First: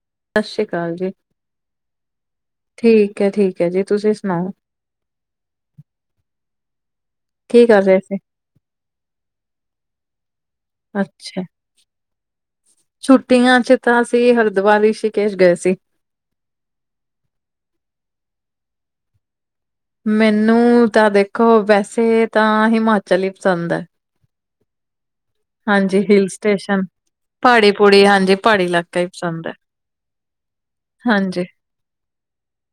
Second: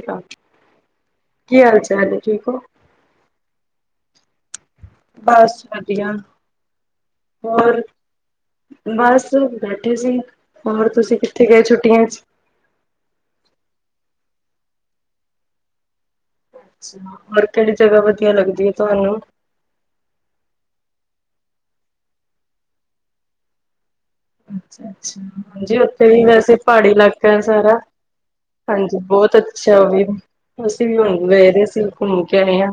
ਸ਼੍ਰੀ ਅਕਾਲ ਸਤਿ ਸ੍ਰੀ ਅਕਾਲ ਜੀ। ਕੀ ਹਾਲ ਚਾਲ ਹੈ ਠੀਕ ਹੋ ਠੀਕ ਹੈ-ਠੀਕ ਹੈ ਜੀ, ਤੁਸੀਂ ਸੁਣਾਓ? ਬਸ ਵਧੀਆ, ਕੀ ਹੋਰ? ਕਰ ਰਹੇ ਸੀ? ਬਸ ਬੈਠੇ ਸੀ। ਹੋਰ ਤੁਸੀਂ ਅੱਛਾ, ਕਿੱਥੇ ਗਏ ਛੁੱਟੀਆਂ ਚ? ਛੁੱਟੀਆਂ ਚ ਤਾਂ ਅਸੀ ਹਰਿਦੁਵਾਰ ਰਿਸੀਕੇਸ਼ ਗਏ ਸੀ। ਅੱ ਹੋਰ ਕਿਹੜੀ ਜਗ੍ਹਾ ਵਧੀਆ ਲੱਗਦੀ ਹੈ ਤੁਹਾਨੂੰ? ਮੈਨੂੰ ਤਾਂ ਦੇਖੋ, ਵੈਸੇ ਤਾਂ ਹਿਮਾਚਲ ਹੀ ਪਸੰਦ ਹੈ। ਅੱਛਾ-ਅੱਛਾ। ਹਾਂਜੀ। ਉੱਥੇ ਵੀ ਹਿਲ ਵੈਸੇ ਸਟੇਸ਼ਨ ਪਹਾੜੀ ਇਲਾਕਾ ਹੈ ਪਹਾੜੀ ਸਾਰਾ। ਪੂੜੀ ਹਾਂਜੀ ਪਹਾੜੀ ਹਾਂਜੀ, ਇਲਾਕਾ ਹੀ ਬਹੁਤ ਪਸੰਦ ਹੈ, ਅੱਛਾ ਉਹ ਵੀ। ਅਸੀਂ ਵੀ ਹੁਣ ਹਾਂਜੀ। ਗਏ ਦੇ ਸੀ। ਘੁੰਮ ਕੇ ਆਏ ਹਾਂ।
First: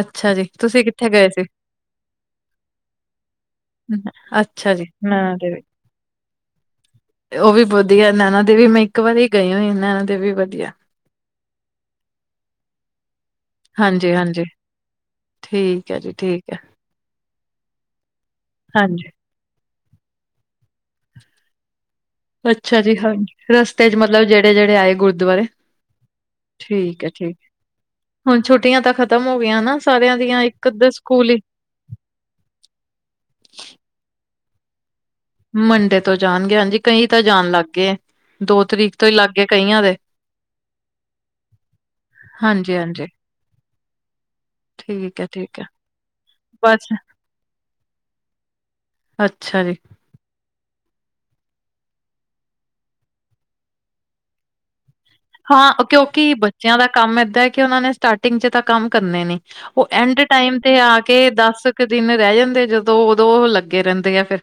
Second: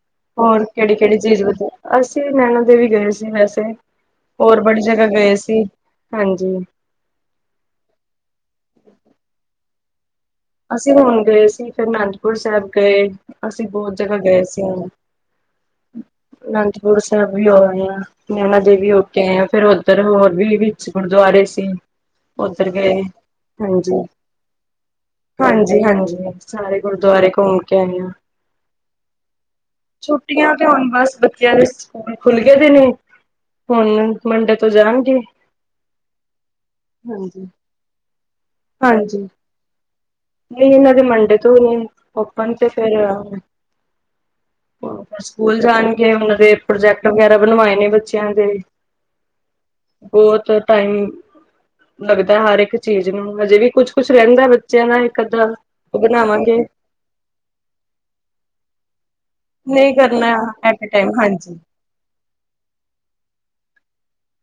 ਅੱਛਾ ਜੀ, ਹੋਰ ਤੁਸੀਂ ਕਿਹੜੀ- ਕਿੱਥੇ ਕਿਹੜੀ ਗਏ ਚੀਜ਼ ਸੀ? ਵ, ਅਸੀਂ ਨੈਣਾ ਦੇਵੀ ਗਏ ਸੀ ਵੈਸੇ। ਹੋਰ ਅੱਛਾ ਬੜੀ ਜੀ, ਜਗ੍ਹਾ ਨੈਣਾ ਗਏ ਦੇਵੀ। ਸੀ, ਹਾਂਜੀ। ਉਹ ਵੀ ਵਧੀਆ, ਨੈਣਾ ਦੇਵੀ ਮੈਂ ਇੱਕ ਵਾਰੀ ਗਈ ਹੋਈ ਨੈ ਦੇਵੀ ਵਧੀਆ। ਅਸੀਂ ਹੁਣ ਗਏ ਸੀ, ਫਿਰ ਅਨੰਦਪੁਰ ਸਾਹਿਬ ਗਏ ਅਸੀਂ ਬਹੁਤ ਹਾਂਜੀ, ਜਗ੍ਹਾ ਗਏ ਹਾਂਜੀ ਸੀ ਹੁਣ। ਠੀਕ ਹੈ ਜੀ ਠੀਕ ਹੈ। ਗੁਰੂ ਸਾਹਿਬ ਵੀ ਹੋ ਆਏ ਆ, ਨੈਣਾ ਦੇਵੀ ਹੋ ਹਾਂਜੀ। ਕੇ ਆਏ ਆ ਫੇਰ ਇਧਰ ਹੋਰ ਵੀ ਵਿੱਚ ਗੁਰਦੁਆਰੇ ਸੀ। ਉੱਧਰ ਅੱਛਾ ਜੀ ਗਏ। ਹਾਂਜੀ ਰਸਤੇ ਚ ਮਤਲਬ ਜਿਹੜੇ -ਜਿਹੜੇ ਆਏ ਗੁਰਦੁਆਰੇ ਹਾਂਜੀ- ਹਾਂਜੀ ਸਾਰੇ ਠੀਕ ਹੈ ਗੁਰਦੁਆਰੇ ਠੀਕ ਘੁੰਮ ਕੇ ਆਏ ਹਾਂ। ਹੁਣ ਛੁੱਟੀਆਂ ਤਾਂ ਖ਼ਤਮ ਹੋ ਗਈਆਂ ਨਾ ਸਾਰਿਆਂ ਦੀਆਂ ਛੁੱਟੀਆਂ ਤੇ ਹੁਣ ਇੱਕੱਧ ਬਸ ਸਕੂਲ ਹੀ। ਬੱਚਿਆਂ ਸਕੂਲ ਖੁੱਲ ਗਏ ਦੇ ਨੇ, ਹੁਣ ਮੰਡੇ ਤੋਂ ਜਾਣਗੇ। ਮੰਡੇ ਤੋਂ ਜਾਣਗੇ ਹਾਂਜੀ ਕਈ ਤਾਂ ਹਾਂਜੀ, ਜਾਣ ਲੱਗ ਗਏ ਦੋ ਤਰੀਕ ਤੋਂ ਹੀ ਹਾਂਜੀ, ਲੱਗ ਗਏ ਕਈਆਂ ਦੇ। ਨਹੀਂ ਇਹਨਾਂ ਦੇ ਮੰਡੇ ਤੋਂ ਨਹੀਂ ਓਪਨ ਤੇ ਹਾਂਜੀ ਫੇਰ ਹਾਂਜੀ ਫ ਠੀਕ ਹੈ ਸਕੂਲ ਠੀਕ ਹੈ ਜਾਣਗੇ ਉਹਨਾ ਦੇ ਬਸ ਪ੍ਰੋਜੈਕਟ ਵਗੈਰਾ ਬਣਵਾਏ ਨੇ ਬੱਚੇ ਬੱਚਿਆਂ ਦੇ। ਅੱਛਾ ਜੀ। ਬਹੁਤ ਟਾਈਮਿੰਗ ਲੱਗਦਾ ਹਰ ਇੱਕ ਚੀਜ਼ ਨੂੰ, ਅਜੇ ਵੀ ਕੁਛ ਕੁੱਛ ਰਹਿੰਦਾ ਬੱਚਿਆਂ ਦਾ। ਅੱਧਾ ਹਾਂ ਉਹ ਕਿਉਂਕਿ ਬਣਾਵਾਂਗੇ ਬੱਚਿਆਂ ਦਾ ਕੰਮ ਏਦਾਂ ਐ ਕਿ ਉਹਨਾਂ ਨੇ ਸਟਾਰਟਿੰਗ 'ਚ ਤਾਂ ਕੰਮ ਕਰਨੇ ਨੇ। ਉਹ ਨਹੀਂ ਐਂਡ ਕਰਨਾ ਟਾਈਮ ਤੇ ਐਟ ਏ ਆ ਟਾਈਮ ਕੇ ਹਾਂਜੀ ਦਸ ਕੁ ਦਿਨ ਰਹਿ ਜਾਂਦੇ ਜਦੋਂ ਉਦੋਂ ਲੱਗੇ ਰਹਿੰਦੇ ਆ ਫਿਰ।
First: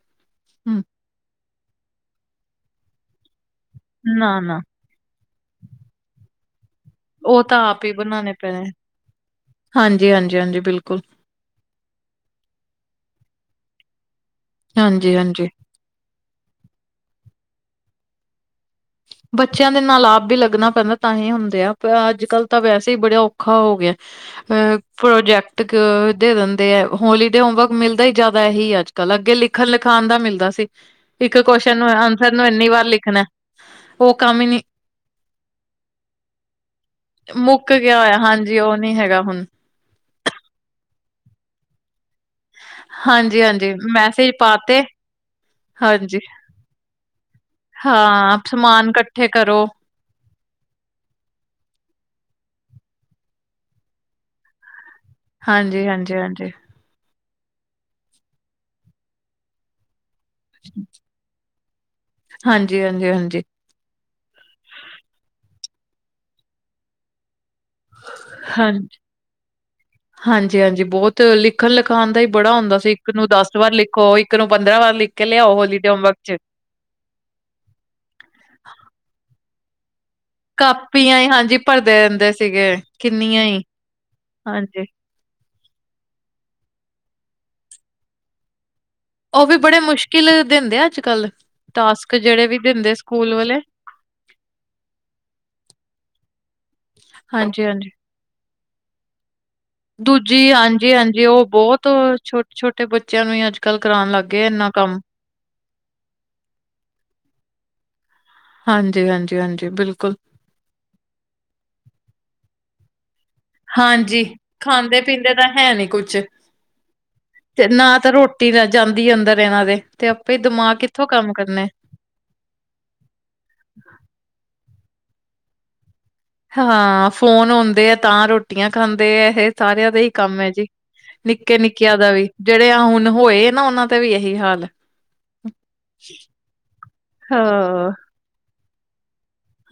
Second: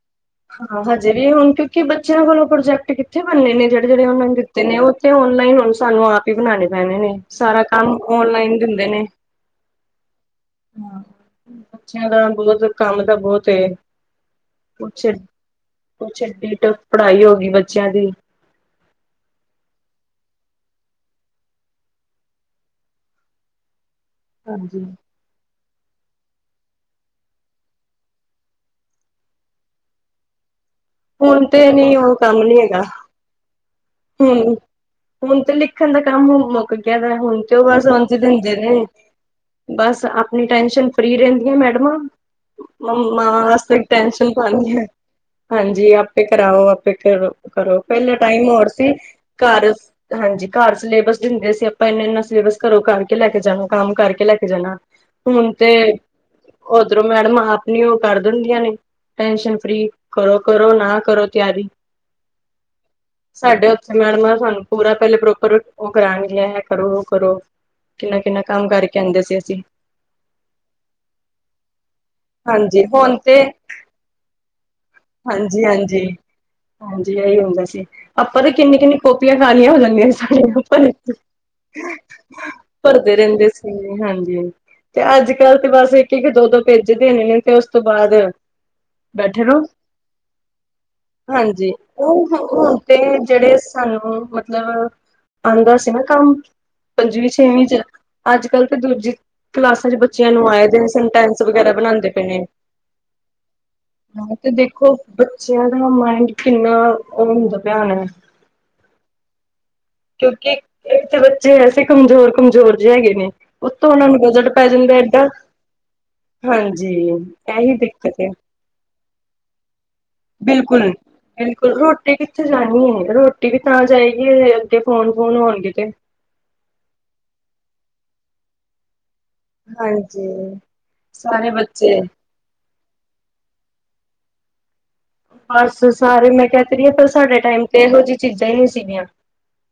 ਹਮ, ਹਾਂ। ਹਜੇ ਵੀ ਹੁਣ ਕਿਉਂਕਿ ਬੱਚਿਆਂ ਕੋਲੋਂ ਪ੍ਰੋਜੈਕਟ ਕਿੱਥੇ ਬਣਨੇ ਨੇ ਜਿਹੜੇ ਜਿਹੜੇ ਉਹਨਾਂ ਨੇ ਨਾ ਨਾ ਦਿੱਤੇ ਨੇ ਉਹ। ਤੇ ਓਨਲਾਈਨ ਹੁਣ ਸਾਨੂੰ ਆਪ ਹੀ ਬਣਾਣੇ ਪੈਣੇ ਨੇ। ਉਹ ਤਾਂ ਸਾਰਾ ਆਪ ਹੀ ਕੰਮ ਬਣਾਉਣੇ ਓਨਲਾਈਨ ਪੈਣੇ ਦਿੰਦੇ ਨੇ। ਹਾਂਜੀ ਹਾਂਜੀ ਹਾਂਜੀ ਬਿਲਕੁਲ। ਹਾਂ ਬੱਚਿਆਂ ਦਾ ਬਹੁਤ ਕੰਮ ਤਾਂ ਬਹੁਤ। ਕੁਛ ਹਾਂਜੀ ਹਾਂਜੀ ਕੁਛ ਡਟ ਪੜ੍ਹਾਈ ਹੋ ਗਈ ਬੱਚਿਆਂ ਦੀ। ਬੱਚਿਆਂ ਦੇ ਨਾਲ ਆਪ ਵੀ ਲੱਗਣਾ ਪੈਂਦਾ ਤਾਂ ਹੀ ਹੁੰਦੇ ਆ। ਪਰ ਅੱਜ ਕੱਲ ਤਾਂ ਵੈਸੇ ਹੀ ਬੜਾ ਔਖਾ ਹੋ ਗਿਆ। ਅ ਹਾਂਜੀ ਪ੍ਰੋਜੈਕਟ। ਦੇ ਦਿੰਦੇ ਆ। ਹੋਲੀਡੇ ਹੋਮਵਰਕ ਮਿਲਦਾ ਹੀ ਜ਼ਿਆਦਾ ਇਹੀ ਅੱਜ ਕੱਲ੍ਹ। ਅੱਗੇ ਲਿਖਣ ਲਿਖਾਉਣ ਦਾ ਮਿਲਦਾ ਸੀ। ਇੱਕ ਹੁਣ ਤੇ ਕੁਸ਼ਚਨ ਨੀ ਉਹ ਆਂਸਰ ਕੰਮ ਨੂੰ ਨੀ ਇੰਨੀ ਹੈਗਾ ਵਾਰ ਲਿਖਣਾ। ਉਹ ਕੰਮ ਹੀ ਹੁਣ ਨਹੀਂ। ਹੁਣ ਤੇ ਲਿਖਣ ਦਾ ਕੰਮ ਮੁੱਕ ਗਿਆਦਾ। ਹੁਣ ਤੇ ਉਹ ਮੁੱਕ ਬਸ ਆ ਗਿਆ ਹੋਇਆ ਹੀ ਦਿੰਦੇ ਹਾਂਜੀ ਉਹ ਨੇ। ਨੀ ਹੈਗਾ ਹੁਣ ਬਸ ਆਪਣੀ ਟੈਨਸ਼ਨ ਫ੍ਰਰੀ ਰਹਿੰਦੀਆਂ ਮੈਡਮਾਂ। ਹਾਂਜੀ ਮਾਵਾਂ ਵੱਸ ਹਾਂਜੀ ਮੈਸੇਜ ਟੈਂਨਸ਼ਨ ਪਾਉਣੀ ਪਾਤੇ ਹੈ। ਹਾਂਜੀ ਆਪੇ ਕਰਾਓ। ਆਪੇ ਕਰੋ ਕਰੋ। ਪਹਿਲਾ ਹਾਂ ਟਾਈਮ ਹੋਰ ਸਮਾਨ ਸੀ। ਇਕੱਠੇ ਕਰੋ ਘਰ। ਹਾਂਜੀ ਘਰ ਸਿਲੇਬਸ ਦਿੰਦੇ ਸੀ। ਆਪਾਂ ਇਨਾ ਇਨਾ ਸਿਲੇਬਸ ਘਰੋਂ ਕਰਕੇ ਲੈ ਕੇ ਜਾਣਾ। ਕੰਮ ਕਰਕੇ ਲੈ ਕੇ ਜਾਣਾ। ਹੁਣ ਤੇ ਹਾਂਜੀ ਹਾਂਜੀ ਹਾਂਜੀ ਉਧਰੋਂ ਮੈਡਮ ਆਪ ਨੀ ਉਹ ਕਰ ਦਿੰਦੀਆਂ ਨੇ। Tension free. ਕਰੋ ਕਰੋ ਨਾ ਕਰੋ ਤਿਆਰੀ। ਹਾਂਜੀ ਹਾਂਜੀ ਹਾਂਜੀ। ਤੇ ਮੈਡਮ ਆ ਸਾਨੂੰ ਪੂਰਾ ਪਹਿਲੇ ਪ੍ਰੋਪਰ ਉਹ ਕਰਨਗੀਆਂ ਕਰੋ। ਉਹ ਕਰੋ। ਕਿੰਨਾ-ਕਿੰਨਾ ਕੰਮ ਕਰਕੇ ਆਉਂਦੇ ਸੀ ਅਸੀਂ। ਹਾਂ ਜੀ ਹਾਂ ਜੀ ਬਹੁਤ ਲਿਖਣ ਲਿਖਾਣ ਦਾ ਹੀ ਬੜਾ ਹੁੰਦਾ ਹਾਂਜੀ ਸੀ। ਇੱਕ ਹੁਣ ਨੂੰ ਦਸ ਵਾਰ ਲਿਖੋ। ਇੱਕ ਨੂੰ ਪੰਦਰਾਂ ਵਾਰ ਲਿਖੋ। ਹਾਂ ਜੀ ਹਾਂ ਜੀ। ਹਾਂਜੀ ਇਹੀ ਹੁੰਦਾ ਸੀ। ਆਪਾਂ ਤਾਂ ਕਿੰਨੀ ਕਿੰਨੀ ਕੋੋਪੀਆਂ ਖਾਣੀਆਂ ਹੋ ਜਾਂਦੀਆਂ ਸੀ। ਭ ਕਾਪੀਆਂ ਹੀ ਹਾਂਜੀ ਭਰਦੇ ਰਹਿੰਦੇ ਸੀਗੇ ਭਰਦੇ ਕਿੰਨੀਆਂ ਰਹਿੰਦੇ ਹੀ ਸੀ। ਹਾਂ ਜੀ ਹਾਂਜੀ ਤੇ ਅੱਜ। ਗੱਲ ਤੇ ਬਸ ਇੱਕ ਇੱਕ ਇੱਕ ਦੋ ਦੋ ਭੇਜ ਦੇਣੇ ਨੇ ਤੇ ਉਸ ਤੋਂ ਬਾਅਦ ਬੈਠੇ ਉਹ ਵੀ ਰਹੋ। ਬੜੇ ਮੁਸ਼ਕਿਲ ਦਿੰਦੇ ਆ ਅੱਜ-ਕੱਲ ਹਾਂ ਜੀ ਟਾਸਕ ਉਹ ਜਿਹੜੇ ਵੀ ਹੁਣ ਦਿੰਦੇ ਤੇ ਸਕੂਲ ਜਿਹੜੇ। ਵਾਲੇ ਸਾਨੂੰ ਮਤਲਬ ਆਉਂਦਾ ਸੀ ਨਾ ਕੰਮ। ਪੰਜਵੀਂ ਛੇਵੀਂ 'ਚ। ਹਾਂਜੀ-ਹਾਂਜੀ ਅੱਜ ਕੱਲ ਤੇ ਦੂਜੀ। ਕਲਾਸਾਂ ਬੱਚਿਆਂ ਨੂੰ ਦੂਜੀ ਆਏ ਦਿਨ ਹਾਂਜੀ-ਹਾਂਜੀ ਸਟੈਂਸ ਉਹ ਵਗੈਰਾ ਬਹੁਤ ਬਣਾਉਂਦੇ ਪਏ ਨੇ ਛੋਟੇ-ਛੋਟੇ ਬੱਚਿਆਂ ਨੂੰ ਹੀ ਅੱਜ-ਕੱਲ ਕਰਾਉਣ ਲੱਗ ਹਾਂ ਗਏ ਤੇ ਇੰਨਾ ਦੇਖੋ। ਕੰਮ ਬੱਚਿਆਂ ਦਾ ਮਾਇੰਡ ਕਿੰਨਾ ਉਹ ਹੁੰਦਾ ਪਿਆ ਹੋਣਾ। ਹਾਂਜੀ ਹਾਂਜੀ ਹਾਂਜੀ ਬਿਲਕੁਲ। ਕਿਉਂਕਿ ਇੱਕ ਤੇ ਬੱਚੇ ਐਸੇ ਕਮਜ਼ੋਰ ਕਮਜ਼ੋਰ ਜਿਹੇ ਹੈਗੇ ਨੇ। ਉੱਤੋਂ ਹਾਂ ਉਹਨਾਂ ਨੂੰ ਜੀ ਬਜਟ ਪੈ ਜਾਂਦਾ ਖਾਂਦੇ ਏਦਾਂ ਪੀਂਦੇ ਤਾਂ ਹੈ ਨੀ ਕੁਝ। ਹਾਂਜੀ ਇਹੀ ਦਿੱਕਤ ਹੈ। ਜਾਂਦੀ ਅੰਦਰ ਇਹਨਾਂ ਦੇ। ਤੇ ਆਪੇ ਦਿਮਾਗ ਬਿਲਕੁਲ ਕਿੱਥੋਂ ਕੰਮ ਕਰਨੇ ਬਿਲਕੁਲ ਰੋਟੀ ਕਿੱਥੇ। ਜਾਣੀ ਹੈ। ਰੋਟੀ ਵੀ ਤਾਂ ਜਾਏਗੀ ਜਏ ਅੱਗੇ ਫੋਨ ਫੋਨ ਹੋਣਗੇ ਤੇ। ਹਾਂ। ਫੋਨ ਆਉਂਦੇ ਆ ਤਾਂ ਰੋਟੀਆਂ ਖਾਂਦੇ ਆ ਇਹ। ਸਾਰਿਆਂ ਦਾ ਹੀ ਹਾਂਜੀ ਕੰਮ ਹੈ ਜੀ ਸਾਰੇ ਨਿੱਕੇ ਨਿੱਕਿਆਂ ਬੱਚੇ ਦਾ ਵੀ। ਜਿਹੜੇ ਆ ਹੁਣ ਹੋਏ ਨਾ। ਉਹਨਾਂ ਦਾ ਵੀ ਇਹੀ ਹਾਲ ਐ। ਬਸ ਸਾਰੇ ਮੈਂ ਕਹਿ ਤ ਰਹੀ ਹਾਂ ਪਰ ਸਾਡੇ ਟਾਈਮ ਤੇ ਹਾਂ ਇਹੋ ਜਿਹੀ ਚੀਜ਼ਾਂ ਹੀ ਨਹੀਂ ਸੀਗੀਆਂ।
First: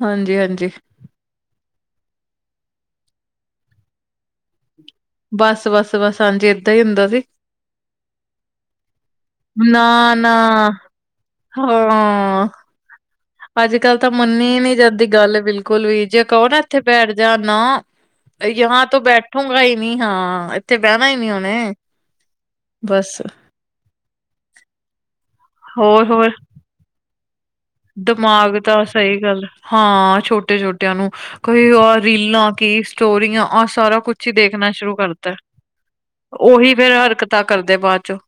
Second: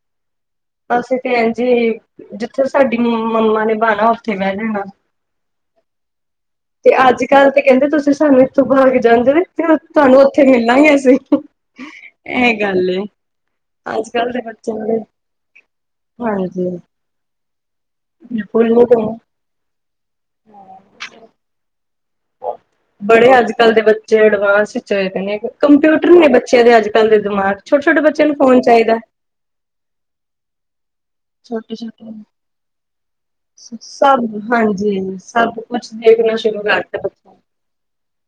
ਹਾਂ ਜੀ ਹਾਂ ਜੀ। ਅਸੀਂ ਤੇ ਜੀ ਜਿੱਥੇ ਸਾਡੀ ਮੰਮਾ ਨੇ ਬੈਠਾਣਾ ਉੱਥੇ ਬਹਿ ਲੈਣਾ। ਬਸ ਬਸ ਬਸ ਹਾਂ ਜੀੇ। ਤੇ ਅੱਜ ਕੱਲ੍ਹ ਤੇ ਕਹਿੰਦੇ ਤੁਸੀਂ ਸਾਨੂੰ ਇੱਥੋਂ ਬਹਾ ਕੇ ਜਾਂਦੇ ਨੇ ਤੇ ਨਾ ਤੁਹਾਨੂੰ ਨਾ ਉੱਥੇ ਮਿਲਾਂਗੇ ਅਸੀਂ। ਹਾਂ। ਇਹ ਗੱਲ ਐ। ਅੱਜ ਕੱਲ੍ਹ ਤਾਂ ਮੰਨੀ ਨਹੀਂ ਜਾਂਦੀ। ਗੱਲ ਬਿਲਕੁਲ ਵੀ ਜੇ ਕਹੋ ਨਾ ਹਾਂਜੀ ਇੱਥੇ ਬੈਠ ਜਾ ਨਾ। ਬਿਲਕੁਲ ਨੀ ਯਹਾਂ ਤੋਂ ਪਏ ਬੈਠੂਗਾ ਹੀ ਨੀ। ਹਾਂ ਇੱਥੇ ਬਹਿਣਾ ਨੀ ਉਹਨੇ। ਬਸ ਬੜੇ ਅੱਜ ਕੱਲ੍ਹ ਦੇ ਬੱਚੇ ਐਡਵਾਂਸ ਚੱਲਦੇ ਨੇ। ਹੋਰ ਕੰਪਿਊਟਰ ਨੇ ਹੋਰ ਬੱਚਿਆਂ ਦੇ ਅੱਜ ਕੱਲ ਦੇ ਦਿਮਾਗ। ਛੋਟੇ ਛੋਟੇ ਬੱਚਿਆਂ ਨੂੰ ਦਿਮਾਗ ਫੋਨ ਤਾਂ ਚਾਹੀਦਾ ਸਹੀ ਗੱਲ ਹੈ ਹਾਂ ਛੋਟੇ ਛੋਟੇ। ਕਈ ਆ ਨੂੰ ਕੋਈ ਛੋਟੇ ਛੋਟੇ ਰੀਲਾਂ ਕੀ ਸਟੋਰੀਆਂ ਆਹ ਸਾਰਾ ਸਭ ਕੁਛ ਹੀ ਦੇਖਣਾ ਸ਼ੁਰੂ ਹਾਂਜੀ ਕਰਤਾ। ਸਭ ਕੁਛ ਦੇਖਣਾ ਸ਼ੁਰੂ ਕਰ। ਫਿਰ ਹਰਕਤਾਂ ਕਰਦੇ ਬਾਅਦ ਚੋਂ।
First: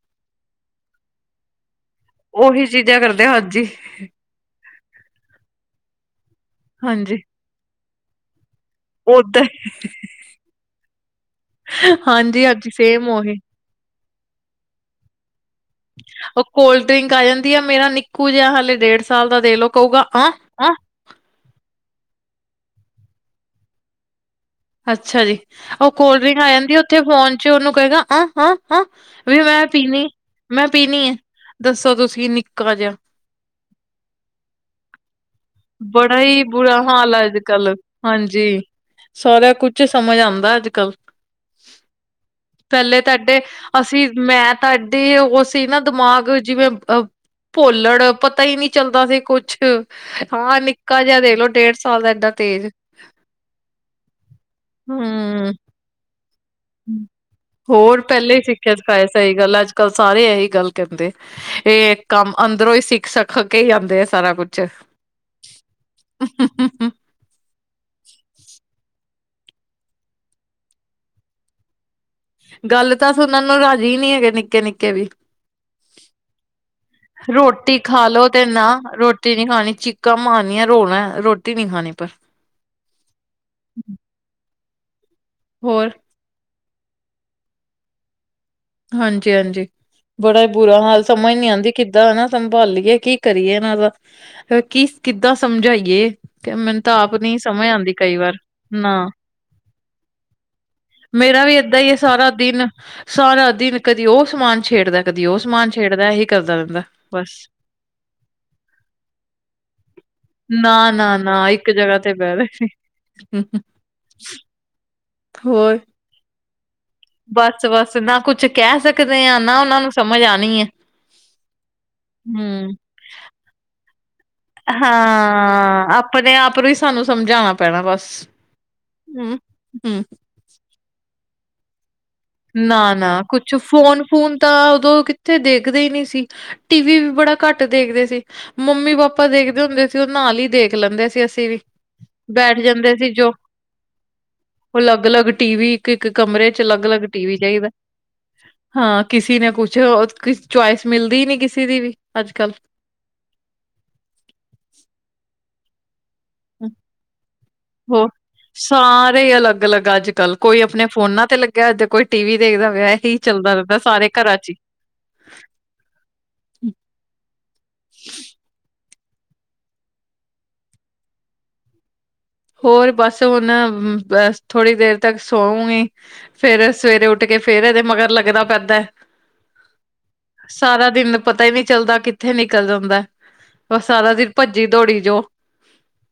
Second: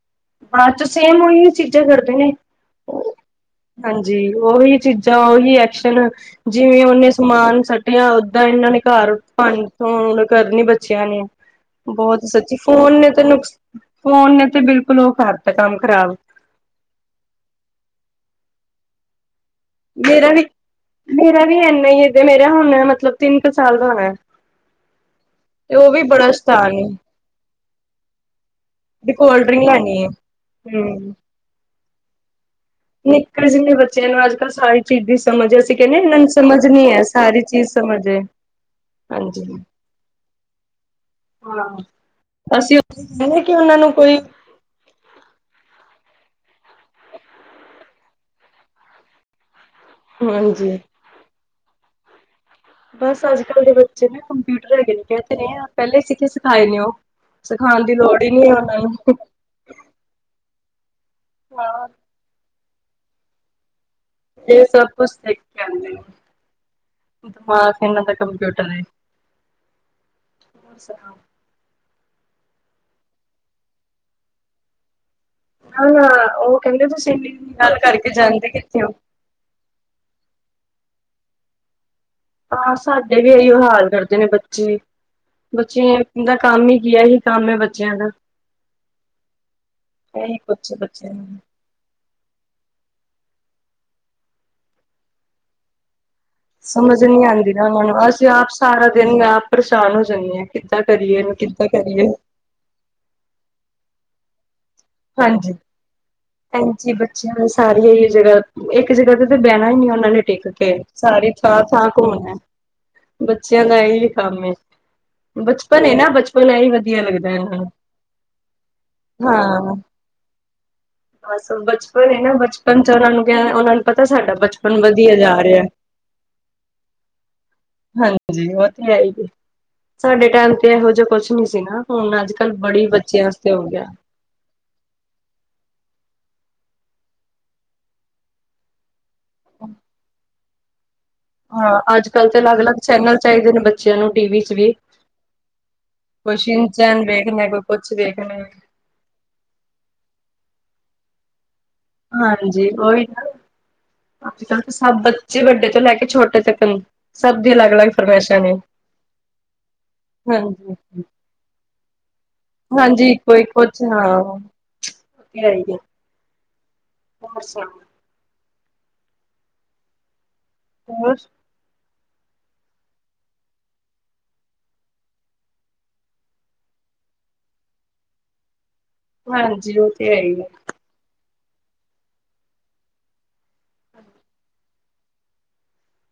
ਬਾਦ ਚ ਸੇਮ ਉਹੀ ਚੀਜ਼ਾਂ ਕਰਦੇ ਨੇ। ਉਹੀ ਚੀਜ਼ਾਂ ਕਰਦੇ ਹਾਂਜੀ ਹਾਂ ਜੀ। ਉਹੀ ਚੀਜ਼ਾਂ ਉਹੀ ਐਕਸ਼ਨ ਜਿਵੇਂ ਉਹਨੇ ਹਾਂਜੀ ਸਮਾਨ ਸੁੱਟਿਆ ਓਦਾਂ ਇਹਨਾਂ ਨੇ। ਘਰ ਓਦਾਂ ਭੰਣ ਕਰਨੀ ਬੱਚਿਆਂ ਨੇ ਹੀ। ਬਹੁਤ ਹਾਂਜੀ ਸੱਚੀ ਹਾਂਜੀ ਫੋਨ ਸੇਮ ਨੇ ਤੇ ਉਹੀ ਨੁਕਸ। ਫੋਨ ਨੇ ਤੇ ਬਿਲਕੁਲ ਉਹ ਕਰਤਾ ਕੰਮ ਖਰਾਬ। ਉਹ ਕੋਲਡ ਡਰਿੰਕ ਆ ਜਾਂਦੀ ਆ ਮੇਰਾ ਨਿੱਕੂ ਜਿਹਾ ਹਾਲੇ ਡੇਢ ਸਾਲ ਦਾ ਦੇ ਲੋੋ ਕਹੂਗਾ। ਮੇਰਾ ਵੀ ਮੇਰਾ ਵੀ ਇਨਾ ਹੀ ਏਦ ਮੇਰਾ ਹੁਣ ਮਤਲਬ ਤਿੰਨ ਕੁ ਸਾਲ ਦਾ ਹੋਣਾ। ਅੱਛਾ ਜੀ ਤੇ ਉਹ ਵੀ ਕੋਲਡ ਬੜਾ ਡਰਿੰਕ ਆ ਸ਼ੈਤਾਨ ਜਾਂਦੀ ਏ ਉੱਥੇ ਫੋਨ ਚ ਉਹਨੂੰ ਕਹਿਗਾ ਹਾਂ। ਵੀ ਕੋਲਡ ਡਰਿੰਕ ਮੈਂ ਲੈਣੀ ਪੀਣੀ ਹੈ ਮੈਂ ਪੀਣੀ ਹਮ ਆ ਦੱਸੋ ਤੁਸੀਂ ਨਿੱਕਾ ਜਿਹਾ। ਨਿੱਕੇ ਜਿੰਨੇ ਬੱਚਿਆਂ ਨੂੰ ਅੱਜ ਕੱਲ੍ਹ ਸਾਰੀ ਚੀਜ਼ ਦੀ ਸਮਝ ਆ। ਤੇ ਕਹਿੰਦੇ ਇਹਨਾਂ ਬੜਾ ਨੂੰ ਹੀ ਸਮਝ ਬੁਰਾ ਨੀ ਆ ਹਾਲ ਹੈ ਅੱਜ ਸਾਰੀ ਕੱਲ ਚੀਜ਼ ਸਮਝ ਹੈ। ਹਾਂਜੀ ਸਾਰਾ ਕੁਝ ਸਮਝ ਆਉਂਦਾ ਅੱਜ ਕੱਲ। ਹਾਂ, ਅਸੀਂ ਉਹ ਕਹਿੰਦੇ ਹ ਕਿ ਉਹਨਾਂ ਨੂੰ ਕੋਈ। ਤੁਹਾਡੀੇ ਉਹ ਸੀ ਨਾ ਦਿਮਾਗ ਜਿਵੇਂ। ਭੁੱਲੜ ਪਤਾ ਹੀ ਨਹੀਂ ਚੱਲਦਾ ਸੀ ਕੁਛ। ਹਾਂ ਹਾਂਜੀ ਨਿੱਕਾ ਜਿਹਾ ਦੇਖ ਲੋਉ ਡੇਢ ਸਾਲ ਦਾ ਏਡਾ ਤੇਜ਼। ਬਸ ਅੱਜ ਕੱਲ ਦੇ ਬੱਚੇ ਨੇ ਕੰਪਿਊਟਰ ਹੈਗੇ ਨੇ ਕਹਿਦੇ ਨੇ ਹਮ ਪਹਿਲੇ ਸਿੱਖੇ ਸਿਖਾਏ ਨੇ ਉਹ। ਸਿਖਾਉਣ ਦੀ ਹੋਰ ਲੋੜ ਪਹਿਲੇ ਹੀ ਨਹੀਂ ਸਿੱਖੇ ਉਹਨਾਂ ਸਿਖਾਏ ਨੂੰ ਸਹੀ ਗੱਲ ਅੱਜ ਕੱਲ ਸਾਰੇ ਇਹੀ ਗੱਲ ਕਹਿੰਦੇ ਹਾਂ ਇਹ। ਕੰਮ ਅੰਦਰੋਂ ਹੀ ਸਿੱਖ ਸਖ ਕੇ ਹੀ ਆਉਂਦੇ ਆ। ਸਾਰਾ ਕੁਛ ਇਹ ਸਭ ਕੁਛ ਸਿੱਖ ਕੇ ਆਦੇ। ਦਿਮਾਗ ਤਾਂ ਇਹਨਾਂ ਦਾ ਕੰਪਊਟਰ ਹੈ ਹੋਰ ਸੁਣਾਓ? ਗੱਲ ਤਾਂ ਸੁਣਨ ਨੂੰ ਰਾਜ਼ੀ ਨਹੀਂ ਹੈਗੇ ਨਿੱਕੇ ਨਿੱਕੇ ਵੀ। ਨਾ-ਨਾ ਉਹ ਕਹਿੰਦੇ ਤੁਸੀਂ ਇੰਨੀ ਗੱਲ ਰੋਟੀ ਖਾ ਕਰਕੇ ਲੋ ਤੇ ਜਾਂਦੇ ਨਾ ਕਿੱਥੇ ਹੋ। ਰੋ। ਤੇ ਨੀ ਖਾਣੀ ਚੀਕਾ ਮਾਰਨੀਆਂ ਰੋਣਾ ਰੋਟੀ ਨੀ ਖਾਣੀ ਪਰ। ਹਾਂ ਸਾਡੇ ਵੀ ਇਹੀਓ ਹਾਲ ਕਰਦੇ ਪਏ ਬੱਚੇ ਹੋਰ ਬੱਚੇ। ਦਾ ਕੰਮ ਹੀ ਕੀ ਹੀ ਇਹੀ ਕੰਮ ਬੱਚਿਆਂ ਦਾ। ਹਾਂਜੀ, ਹਾਂਜੀ ਇਹੀ ਬੜਾ ਕੁਛ ਬੁਰਾ ਹਾਲ ਬੱਚਿਆਂ ਸਮਝ ਨੂੰ। ਨੀ ਆਉਂਦੀ। ਕਿੱਦਾਂ ਹਨ ਨਾ ਸੰਭਾਲੀਏ ਕੀ ਕਰੀਏ ਇਹਨਾਂ ਦਾ ਕੀ ਕਿੱਦਾਂ ਸਮਝਾਈਏ। ਮੈਨੂੰ ਤਾਂ ਸਮਝ ਆਪ ਨੀ ਆਉਂਦੀ ਨਾ ਸਮਝ ਉਹਨਾਂ ਨੂੰ ਕਈ ਅਸੀਂ ਵਾਰ ਆਪ ਸਾਰਾ ਨਾ ਦਿਨ ਆਪ ਪਰੇਸ਼ਾਨ ਹੋ ਜਾਂਦੇ ਹਾਂ। ਕਿੱਦਾਂ ਕਰੀਏ ਇਹਨੂੰ ਮੇਰਾ ਵੀ ਕਿੱਦਾਂ ਏਦਾਂ ਹੀ ਹੈ ਕਰੀਏ ਸਾਰਾ ਦਿਨ ਸਾਰਾ ਦਿਨ ਕਦੀ ਉਹ ਸਮਾਨ ਛੇੜਦਾ। ਕਦੀ ਉਹ ਹਾਂਜੀ, ਸਮਾਨ ਛੇੜਦਾ ਇਹੀ ਕਰਦਾ ਰਹਿੰਦਾ ਹਾਂਜੀ ਬਸ ਬੱਚਿਆਂ ਸਾਰੀਆਂ ਹੀ ਜਗ੍ਹਾ ਇੱਕ ਜਗ੍ਹਾ ਤੇ ਤਾਂ ਬਹਿਣਾ ਹੀ ਨਹੀਂ ਉਹਨਾਂ ਨੇ। ਟਿਕ ਕੇ ਨਾ ਨਾ ਸਾਰੀ ਨਾ ਥਾਂ ਇੱਕ ਥਾਂ ਜਗ੍ਹਾ ਤੇ ਘੁੰਨਣਾ ਬਹਿ ਰਹੇ ਬੱਚਿਆਂ ਦਾ ਇਹ ਕੰਮ ਏ। ਹੋਰ ਬਚਪਨ ਏ ਨਾ ਬਚਪਨ ਐ ਹੀ ਵਧੀਆ ਲੱਗਦਾ। ਇਹਨਾਂ ਬਸ ਨੂੰ ਬਸ ਨਾ ਕੁਛ ਕਹਿ ਸਕਦੇ ਹਾਂ ਨਾ ਉਹਨਾਂ ਨੂੰ ਸਮਝ ਆਉਣੀ ਹੈ। ਬਸ ਬਚਪਨ ਏ ਨਾ ਹੂੰ। ਬਚਪਨ ਚ ਉਹਨਾਂ ਨੂੰ ਕਿਹਾ ਉਹਨਾਂ ਨੂੰ ਪਤਾ ਸਾਡਾ ਬਚਪਨ। ਵਧੀਆ ਜਾ ਰਿਹਾ। ਹਾਂ ਆਪਣੇ ਆਪ ਨੂੰ ਸਾਨੂੰ ਸਮਝਾਉਣਾ ਪੈਣਾ ਬਸ ਹਾਂਜੀ ਉਹ ਤੇ ਹੈ ਹੀ ਹਮ। ਸਾਡੇ ਟਾਈਮ ਤੇ ਇਹੋ ਜਿਹਾ ਕੁਛ ਨੀ ਸੀ ਨਾ ਹੁਣ ਅੱਜ ਕੱਲ। ਨਾ ਨਾ ਕੁਛ ਫੋਨ ਫੂਨ। ਤਾਂ ਉਦੋਂ ਕਿੱਥੇ ਦੇਖਦੇ ਹੀ ਨਹੀਂ ਸੀ। ਟੀ ਵੀ ਵੀ ਬੜਾ ਘੱਟ ਦੇਖਦੇ ਸੀ ਮੰਮੀ ਪਾਪਾ। ਪਾਪਾ ਦੇਖਦੇ ਹੁੰਦੇ ਸੀ ਉਹ ਨਾਲ ਹੀ ਦੇਖ ਲੈਂਦੇ ਸੀ। ਅਸੀਂ ਵੀ। ਹਾਂ ਅੱਜ ਕੱਲ੍ਹ ਤੇ ਅਲੱਗ ਬੈਠ ਅਲੱਗ ਜਾਂਦੇ ਸੀ ਚੈਨਲ ਜੋ ਚਾਹੀਦੇ ਨੇ। ਬੱਚਿਆਂ ਨੂੰ ਟੀਵੀ ਚ ਵੀ। ਅਲੱਗ-ਅਲੱਗ ਟੀਵੀ ਇੱਕ-ਇੱਕ ਕੋਈ ਕਮਰੇ 'ਚ ਸਿੰਚ ਅਲੱਗ-ਅਲੱਗ ਚੈਨ ਟੀਵੀ ਦੇਖਣਾ ਕੋਈ ਚਾਹੀਦਾ। ਕੁਛ ਵੇਖਣਾ। ਹਾਂ ਕਿਸੇ ਨੇ ਕੁਛ ਚੁਆਇਸ ਮਿਲਦੀ ਨੀ ਕਿਸੇ ਦੀ ਵੀ। ਅੱਜ-ਕੱਲ। ਹਾਂਜੀ, ਉਹੀ ਨਾ ਅੱਜ ਕੱਲ ਤਾਂ ਸਭ ਬੱਚੇ ਵੱਡੇ ਤੋਂ ਲੈ ਕੇ ਛੋਟੇ। ਤੱਕ ਸਭ ਦੀ ਅਲੱਗ ਅਲੱਗ ਹੋਰ ਫਰਮਾਇਸ਼ਾਂ ਨੇ ਸਾਰੇ ਅਲੱਗ ਅਲੱਗ ਅੱਜ ਕੱਲ ਕੋਈ ਹਾਂਜੀ ਆਪਣੇ ਫੋਨਾਂ ਤੇ ਲੱਗੇ। ਅੱਜ ਕੋਈ ਟੀ ਵੀ ਦੇਖਦਾ ਹੋਇਆ ਹਾਂਜੀ ਇਹੀ ਕੋਈ ਚੱਲਦਾ ਰਹਿੰਦਾ ਕੁਛ ਸਾਰੇ ਹਾਂ। ਘਰਾਂ ਉਹ ਚ ਹੀ ਹੋਰ ਸੁਣਾਉ? ਹੋਰ। ਹੋਰ ਬਸ ਹੁਣ ਬਸ ਥੋੜ੍ਹੀ ਦੇਰ ਤੱਕ ਸੋਉਗੀ। ਫੇਰ ਸਵੇਰੇ ਉੱਠ ਕੇ ਫੇਰ ਐਦੇ ਮਗਰ ਲੱਗਣਾ ਪੈਂਦਾ। ਹਾਂਜੀ, ਉਹ ਤੇ ਹੈ ਹੀ ਹੈ। ਸਾਰਾ ਦਿਨ ਪਤਾ ਹੀ ਨਹੀਂ ਚੱਲਦਾ, ਕਿੱਥੇ ਨਿਕਲ ਜਾਂਦਾ ਉਹ ਸਾਰਾ ਦਿਨ ਭੱਜੀ ਦੌੜੀ ਜੋ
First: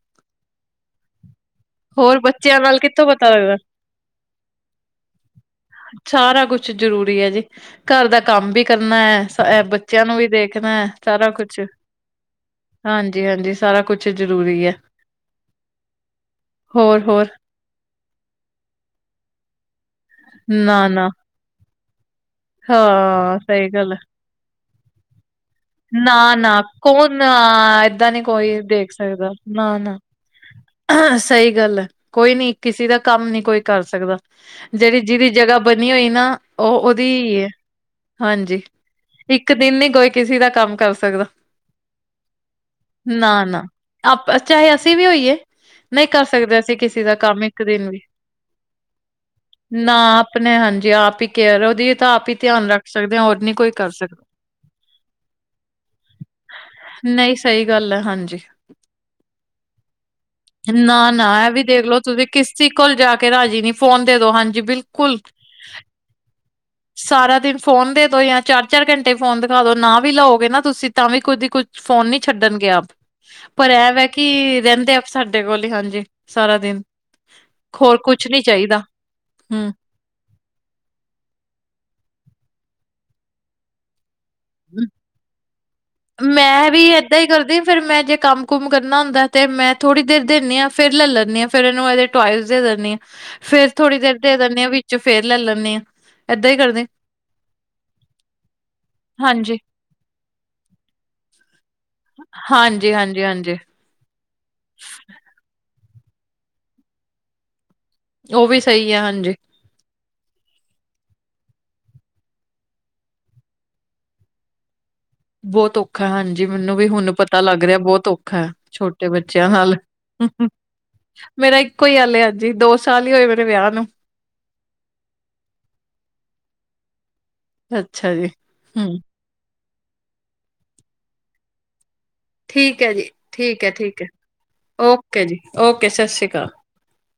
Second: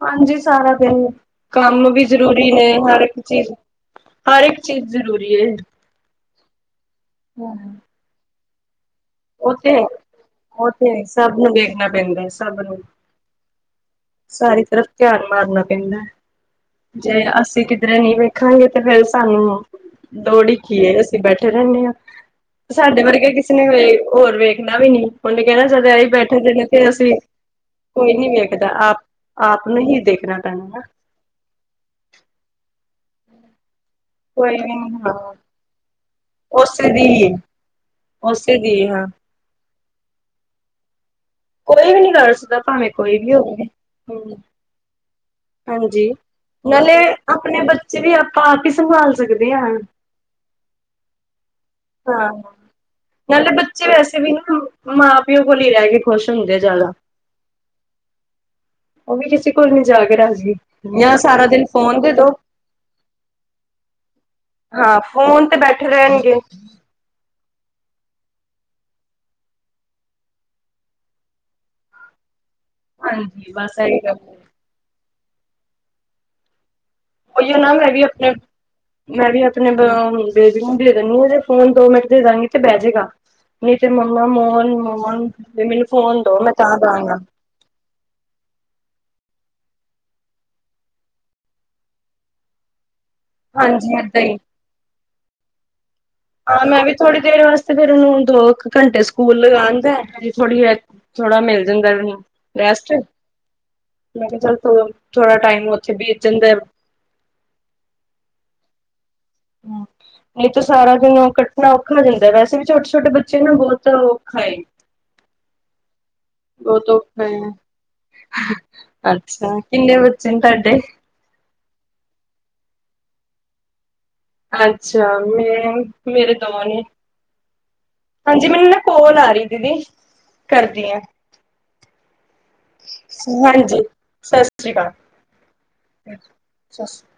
ਹਾਂਜੀ ਸਾਰਾ ਦਿਨ, ਕੰਮ ਵੀ ਹੋਰ ਜ਼ਰੂਰੀ ਬੱਚਿਆਂ ਨੇ, ਨਾਲ ਹਰ ਕਿੱਥੋਂ ਇੱਕ ਪਤਾ ਚੀਜ਼ ਲੱਗਦਾ ਹਰ ਇੱਕ ਚੀਜ਼ ਜ਼ਰੂਰੀ ਹੈ। ਸਾਰਾ ਕੁਛ ਜਰੂਰੀ ਹੈ, ਜੀ ਘਰ ਦਾ ਕੰਮ ਵੀ ਕਰਨਾ ਉਹ ਹੈ। ਤੇ ਬੱਚਿਆਂ ਨੂੰ ਵੀ ਉਹ ਦੇਖਣਾ ਹੈ, ਤੇ ਸਾਰਾ ਸਭ ਨੂੰ ਕੁਛ ਵੇਖਣਾ ਪੈਂਦਾ ਹੈ ਸਭ ਨੂੰ ਹਾਂਜੀ-ਹਾਂਜੀ ਸਾਰਾ ਕੁਛ ਜ਼ਰੂਰੀ ਸਾਰੀ ਹੈ। ਤਰਫ ਧਿਆਨ ਮਾਰਨਾ ਪੈਂਦਾ ਹੈ, ਜੇ ਹੋਰ-ਹੋਰ ਅਸੀਂ ਕਿਧਰੇ ਨਹੀਂ ਵੇਖਾਂਗੇ ਤੇ ਫੇਰ ਸਾਨੂੰ ਲੋੜੀ ਕੀ ਹੈ ਨਾ-ਨਾ ਅਸੀਂ ਬੈਠੇ ਰਹਿੰਦੇ ਹਾਂ, ਸਾਡੇ ਵਰਗੇ ਹਾਂ ਕਿਸੇ ਨੇ ਸਹੀ ਗੱਲ ਹੋਏ। ਹੈ ਹੋਰ ਵੇਖਣਾ ਵੀ ਨੀ, ਉਹਨੇ ਕਹਿਣਾ ਜਦ ਅਸੀ ਨਾ ਬੈਠੇ ਦੇ ਨਾ ਨੇ ਤੇ ਅਸੀਂ ਕੌਣ ਏਦਾਂ ਕੋਈ ਨੀ ਵੇਖਦਾ, ਦੇਖ ਆਪ ਸਕਦਾ ਆਪ ਨਾ ਨੂੰ ਨਾ ਹੀ ਦੇਖਣਾ। [unintelligible] ਸਹੀ ਗੱਲ ਹੈ, ਕੋਈ ਨੀ ਕਿਸੇ ਦਾ ਕੰਮ ਨੀ ਕੋਈ ਕਰ ਸਕਦਾ। ਕੋਈ ਵੀ ਨੀ ਜਿਹੜੀ ਹਾਂ ਜਿਹਦੀ ਜਗ੍ਹਾ ਬਣੀ ਹੋਈ ਨਾ ਉਹ ਉਸੇ ਉਹਦੀ ਈ ਦੀ ਐ, ਉਸੇ ਦੀ ਹਾਂ, ਇੱਕ ਦਿਨ ਨੀ ਕੋਈ ਕਿਸੇ ਦਾ ਕੰਮ ਕਰ ਸਕਦਾ। ਕੋਈ ਵੀ ਨੀ ਕਰ ਸਕਦਾ, ਭਾਵੇਂ ਕੋਈ ਨਾ ਵੀ ਨਾ ਹੋਵੇ। ਆਪ ਹੂੰ, ਚਾਹੇ ਅਸੀਂ ਵੀ ਹੋਈਏ। ਨਹੀਂ ਹਾਂਜੀ, ਕਰ ਸਕਦੇ, ਅਸੀਂ ਨਾਲੇ ਕਿਸੇ ਦਾ ਕੰਮ ਆਪਣੇ ਇੱਕ ਦਿਨ ਵੀ ਬੱਚੇ ਆਪਾਂ ਆਪ ਹੀ ਸੰਭਾਲ ਸਕਦੇ ਹਾਂ। ਨਾ, ਆਪਣੇ ਹਾਂਜੀ ਆਪ ਹੀ ਕੇਅਰ ਉਹਦੀ ਤਾਂ ਆਪ ਹਾਂ, ਹੀ ਧਿਆਨ ਰੱਖ ਸਕਦੇ ਹਾ, ਹੋਰ ਨੀ ਨਾਲੇ ਕੋਈ ਬੱਚੇ ਕਰ ਵੈਸੇ ਸਕਦਾ। ਵੀ ਨਾ ਮਾਂ ਪਿਓ ਕੋਲ ਹੀ ਰਹਿਗੇ। ਨਹੀਂ ਸਹੀ ਗੱਲ ਹੈ ਹਾਂਜੀ। ਉਹ ਵੀ ਕਿਸੇ ਕੋਲ ਨੀ ਜਾ ਕੇ ਰਾਜ਼ੀ ਨਾ ਜਾਂ ਨਾ ਸਾਰਾ ਇਹ ਵੀ ਦਿਨ ਦੇਖਲੋ, ਫੋਨ ਦੇ ਤੁਸੀਂ ਦੋ ਕਿਸੀ ਕੋਲ ਜਾ ਕੇ ਰਾਜੀ ਨੀ, ਫੋਨ ਦੇ ਦੋ ਹਾਂਜੀ ਹਾਂ ਬਿਲਕੁਲ ਫੋਨ ਤੇ ਬੈਠੇ ਰਹਿਣਗੇ ਸਾਰਾ ਦਿਨ ਫੋਨ ਦੇ ਦੋ ਜਾਂ ਚਾਰ-ਚਾਰ ਘੰਟੇ ਫੋਨ ਦਿਖਾ ਦੋ ਨਾ, ਵੀ ਲਾਓਗੇ, ਨਾ ਤੁਸੀਂ ਤਾਂ ਵੀ ਕੋਦੀ ਕੁਛ ਫੋਨ ਨਹੀਂ ਛੱਡਣਗੇ, ਆਪ ਹਾਂਜੀ ਪਰ ਬਸ ਐ ਇਹੀ ਵ ਗੱਲ ਕਿ ਰਹਿੰਦੇ ਆ ਸਾਡੇ ਕੋਲ ਹੀ ਹਾਂਜੀ ਸਾਰਾ ਦਿਨ ਉਹੀ ਹੈ ਨਾ ਮੈਂ ਹੋਰ ਵੀ ਕੁਛ ਆਪਣੇ ਨੀ ਚਾਹੀਦਾ ਮੈਂ ਵੀ ਆਪਣੇ ਹੂੰ। ਵੇ ਦੇ ਦਿੰਦੀ ਫੋਨ ਦੋ ਮਿੰਟ ਦੇ ਦਵਾਂਗੇ ਤੇ ਬਹਿ ਜਾਏਗਾ। [unintelligible] ਮੈਂ ਤਾਂ ਵੀ ਦਾਂਗਾ ਏਦਾਂ ਹੀ ਕਰਦੀ ਫੇਰ ਮੈਂ ਜੇ ਕੰਮ ਘੁੰਮ ਕਰਨਾ ਹੁੰਦਾ ਤੇ, ਮੈਂ ਥੋੜ੍ਹੀ ਦੇਰ ਦਿੰਦੀ ਆ ਫੇਰ ਲੈ ਲੈਂਦੀ ਆਾਂ ਫਿਰ ਇਹਨੂੰ ਇਹਦੇ ਟਇਸ ਦੇ ਦਿੰਦੀ ਆਾਂ ਫੇਰ ਹਾਂਜੀ ਥੋੜ੍ਹੀ ਦੇਰ ਏਦਾਂ ਹੀ ਦੇ ਦਿੰਦੇ ਹਾਂ, ਵਿੱਚ ਫੇਰ ਲੈ ਲੈਂਦੇ ਹਾਂ ਹਾਂ, ਮੈਂ ਵੀ ਥੋੜੀ ਦੇਰ ਵਾਸਤੇ ਫੇਰ ਉਹਨੂੰ ਦੋ ਕੁ ਘੰਟੇ ਸਕੂਲ ਹਾਂਜੀ, ਲਗਾਦਾ ਥੋੜ੍ਹੀ ਜ ਥੋੜਾ ਮਿਲ ਜਾਂਦਾ ਰੈਸਟ ਹਾਂਜੀ, ਹਾਂਜੀ, ਹਾਂਜੀ। ਮੈਂ ਕਿਹਾ, ਚੱਲ ਥੋੜ੍ਹਾ ਟਾਈਮ ਉੱਥੇ ਬੇਜਣ ਦਾ ਉਹ ਵੀ ਸਹੀ ਹੈ ਹਾਂਜੀ ਹੂੰ ਨਹੀਂ ਤਾਂ, ਸਾਰਾ ਦਿਨ ਕੱਟਣਾ ਔਖਾ ਜਾਂਦਾ ਵੈਸੇ ਵੀ ਛੋਟੇ- ਛੋਟੇ ਬੱਚੇ ਨਾ ਬਹੁਤ ਔਖਾ ਏ ਬਹੁਤ ਔਖਾ ਹਾਂਜੀ, ਮੈਨੂੰ ਵੀ ਬਹੁਤ ਹੁਣ ਔਖਾ ਏ ਪਤਾ ਲੱਗ ਰਿਹਾ ਬਹੁਤ ਔਖਾ ਛੋਟੇ ਬੱਚਿਆਂ ਅੱਛਾ ਨਾਲ [unintelligible] ਮੇਰਾ ਇੱਕੋ ਹੀ ਹਾਲੇ ਹਜੀ, ਦੋ ਸਾਲ ਹੀ ਹੋਏ ਮੇਰੇ ਵਿਆਹ ਨੂੰ ਅੱਛਾ, ਮੇ ਮੇਰੇ ਦੋ ਨੇ ਅੱਛਾ ਜੀ ਹਾਂਜੀ, ਮੈਨੂੰ ਨਾ ਹਮ ਕਾਲ ਆ ਰਹੀ ਦੀਦੀ ਕਰਦੀ ਆ ਠੀਕ ਹੈ ਜੀ, ਠੀਕ ਹੈ, ਹਾਂਜੀ ਠੀਕ ਹੈ, ਸਤਿ ਸ੍ਰੀ ਅਕਾਲ। ਓਕੇ ਜੀ, ਓਕੇ ਸਤਿ ਸ਼੍ਰੀ ਅਕਾਲ। [unintelligible]